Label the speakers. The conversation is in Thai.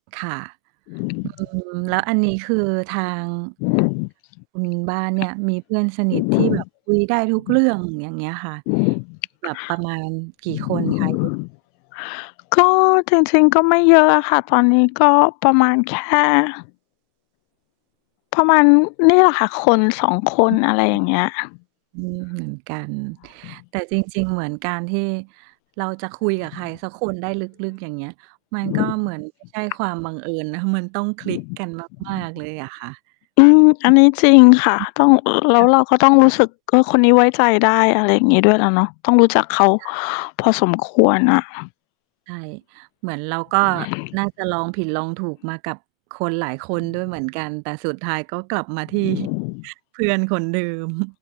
Speaker 1: ค่ะ อือ แล้วอันนี้คือทางคุณบ้านเนี่ย มีเพื่อนสนิทที่ แบบคุยได้ทุกเรื่อง อย่างเงี้ยค่ะ มี แบบประมาณกี่คนคะ? เยอะ
Speaker 2: ก็จริง ๆ ก็ไม่เยอะอะค่ะ ตอนนี้ก็ประมาณแค่ ประมาณนี่แหละค่ะ 1-2 คน อะไรอย่างเงี้ย
Speaker 1: อืม เหมือนกัน แต่จริง ๆ เหมือนการที่เราจะคุยกับใครสักคนได้ลึก ๆ อย่างเงี้ย มันก็เหมือนไม่ใช่ความบังเอิญนะ มันต้องคลิกกันมาก ๆ เลยอะค่ะ
Speaker 2: อืม อันนี้จริงค่ะ ต้อง แล
Speaker 1: ค
Speaker 2: ้ว
Speaker 1: ่ะ
Speaker 2: เราก็ต้องรู้สึก ก็คนนี้ไว้ใจได้ อะไรอย่างงี้ ด้วยแหละเนาะ ต้องรู้จักเขา
Speaker 1: ค่ะ
Speaker 2: พอสมควรน่ะ
Speaker 1: ใช่ เหมือนเราก็น่าจะลองผิดลองถูกมากับคนหลายคนด้วยเหมือนกัน แต่สุดท้ายก็กลับมาที่เพื่อนคนเดิม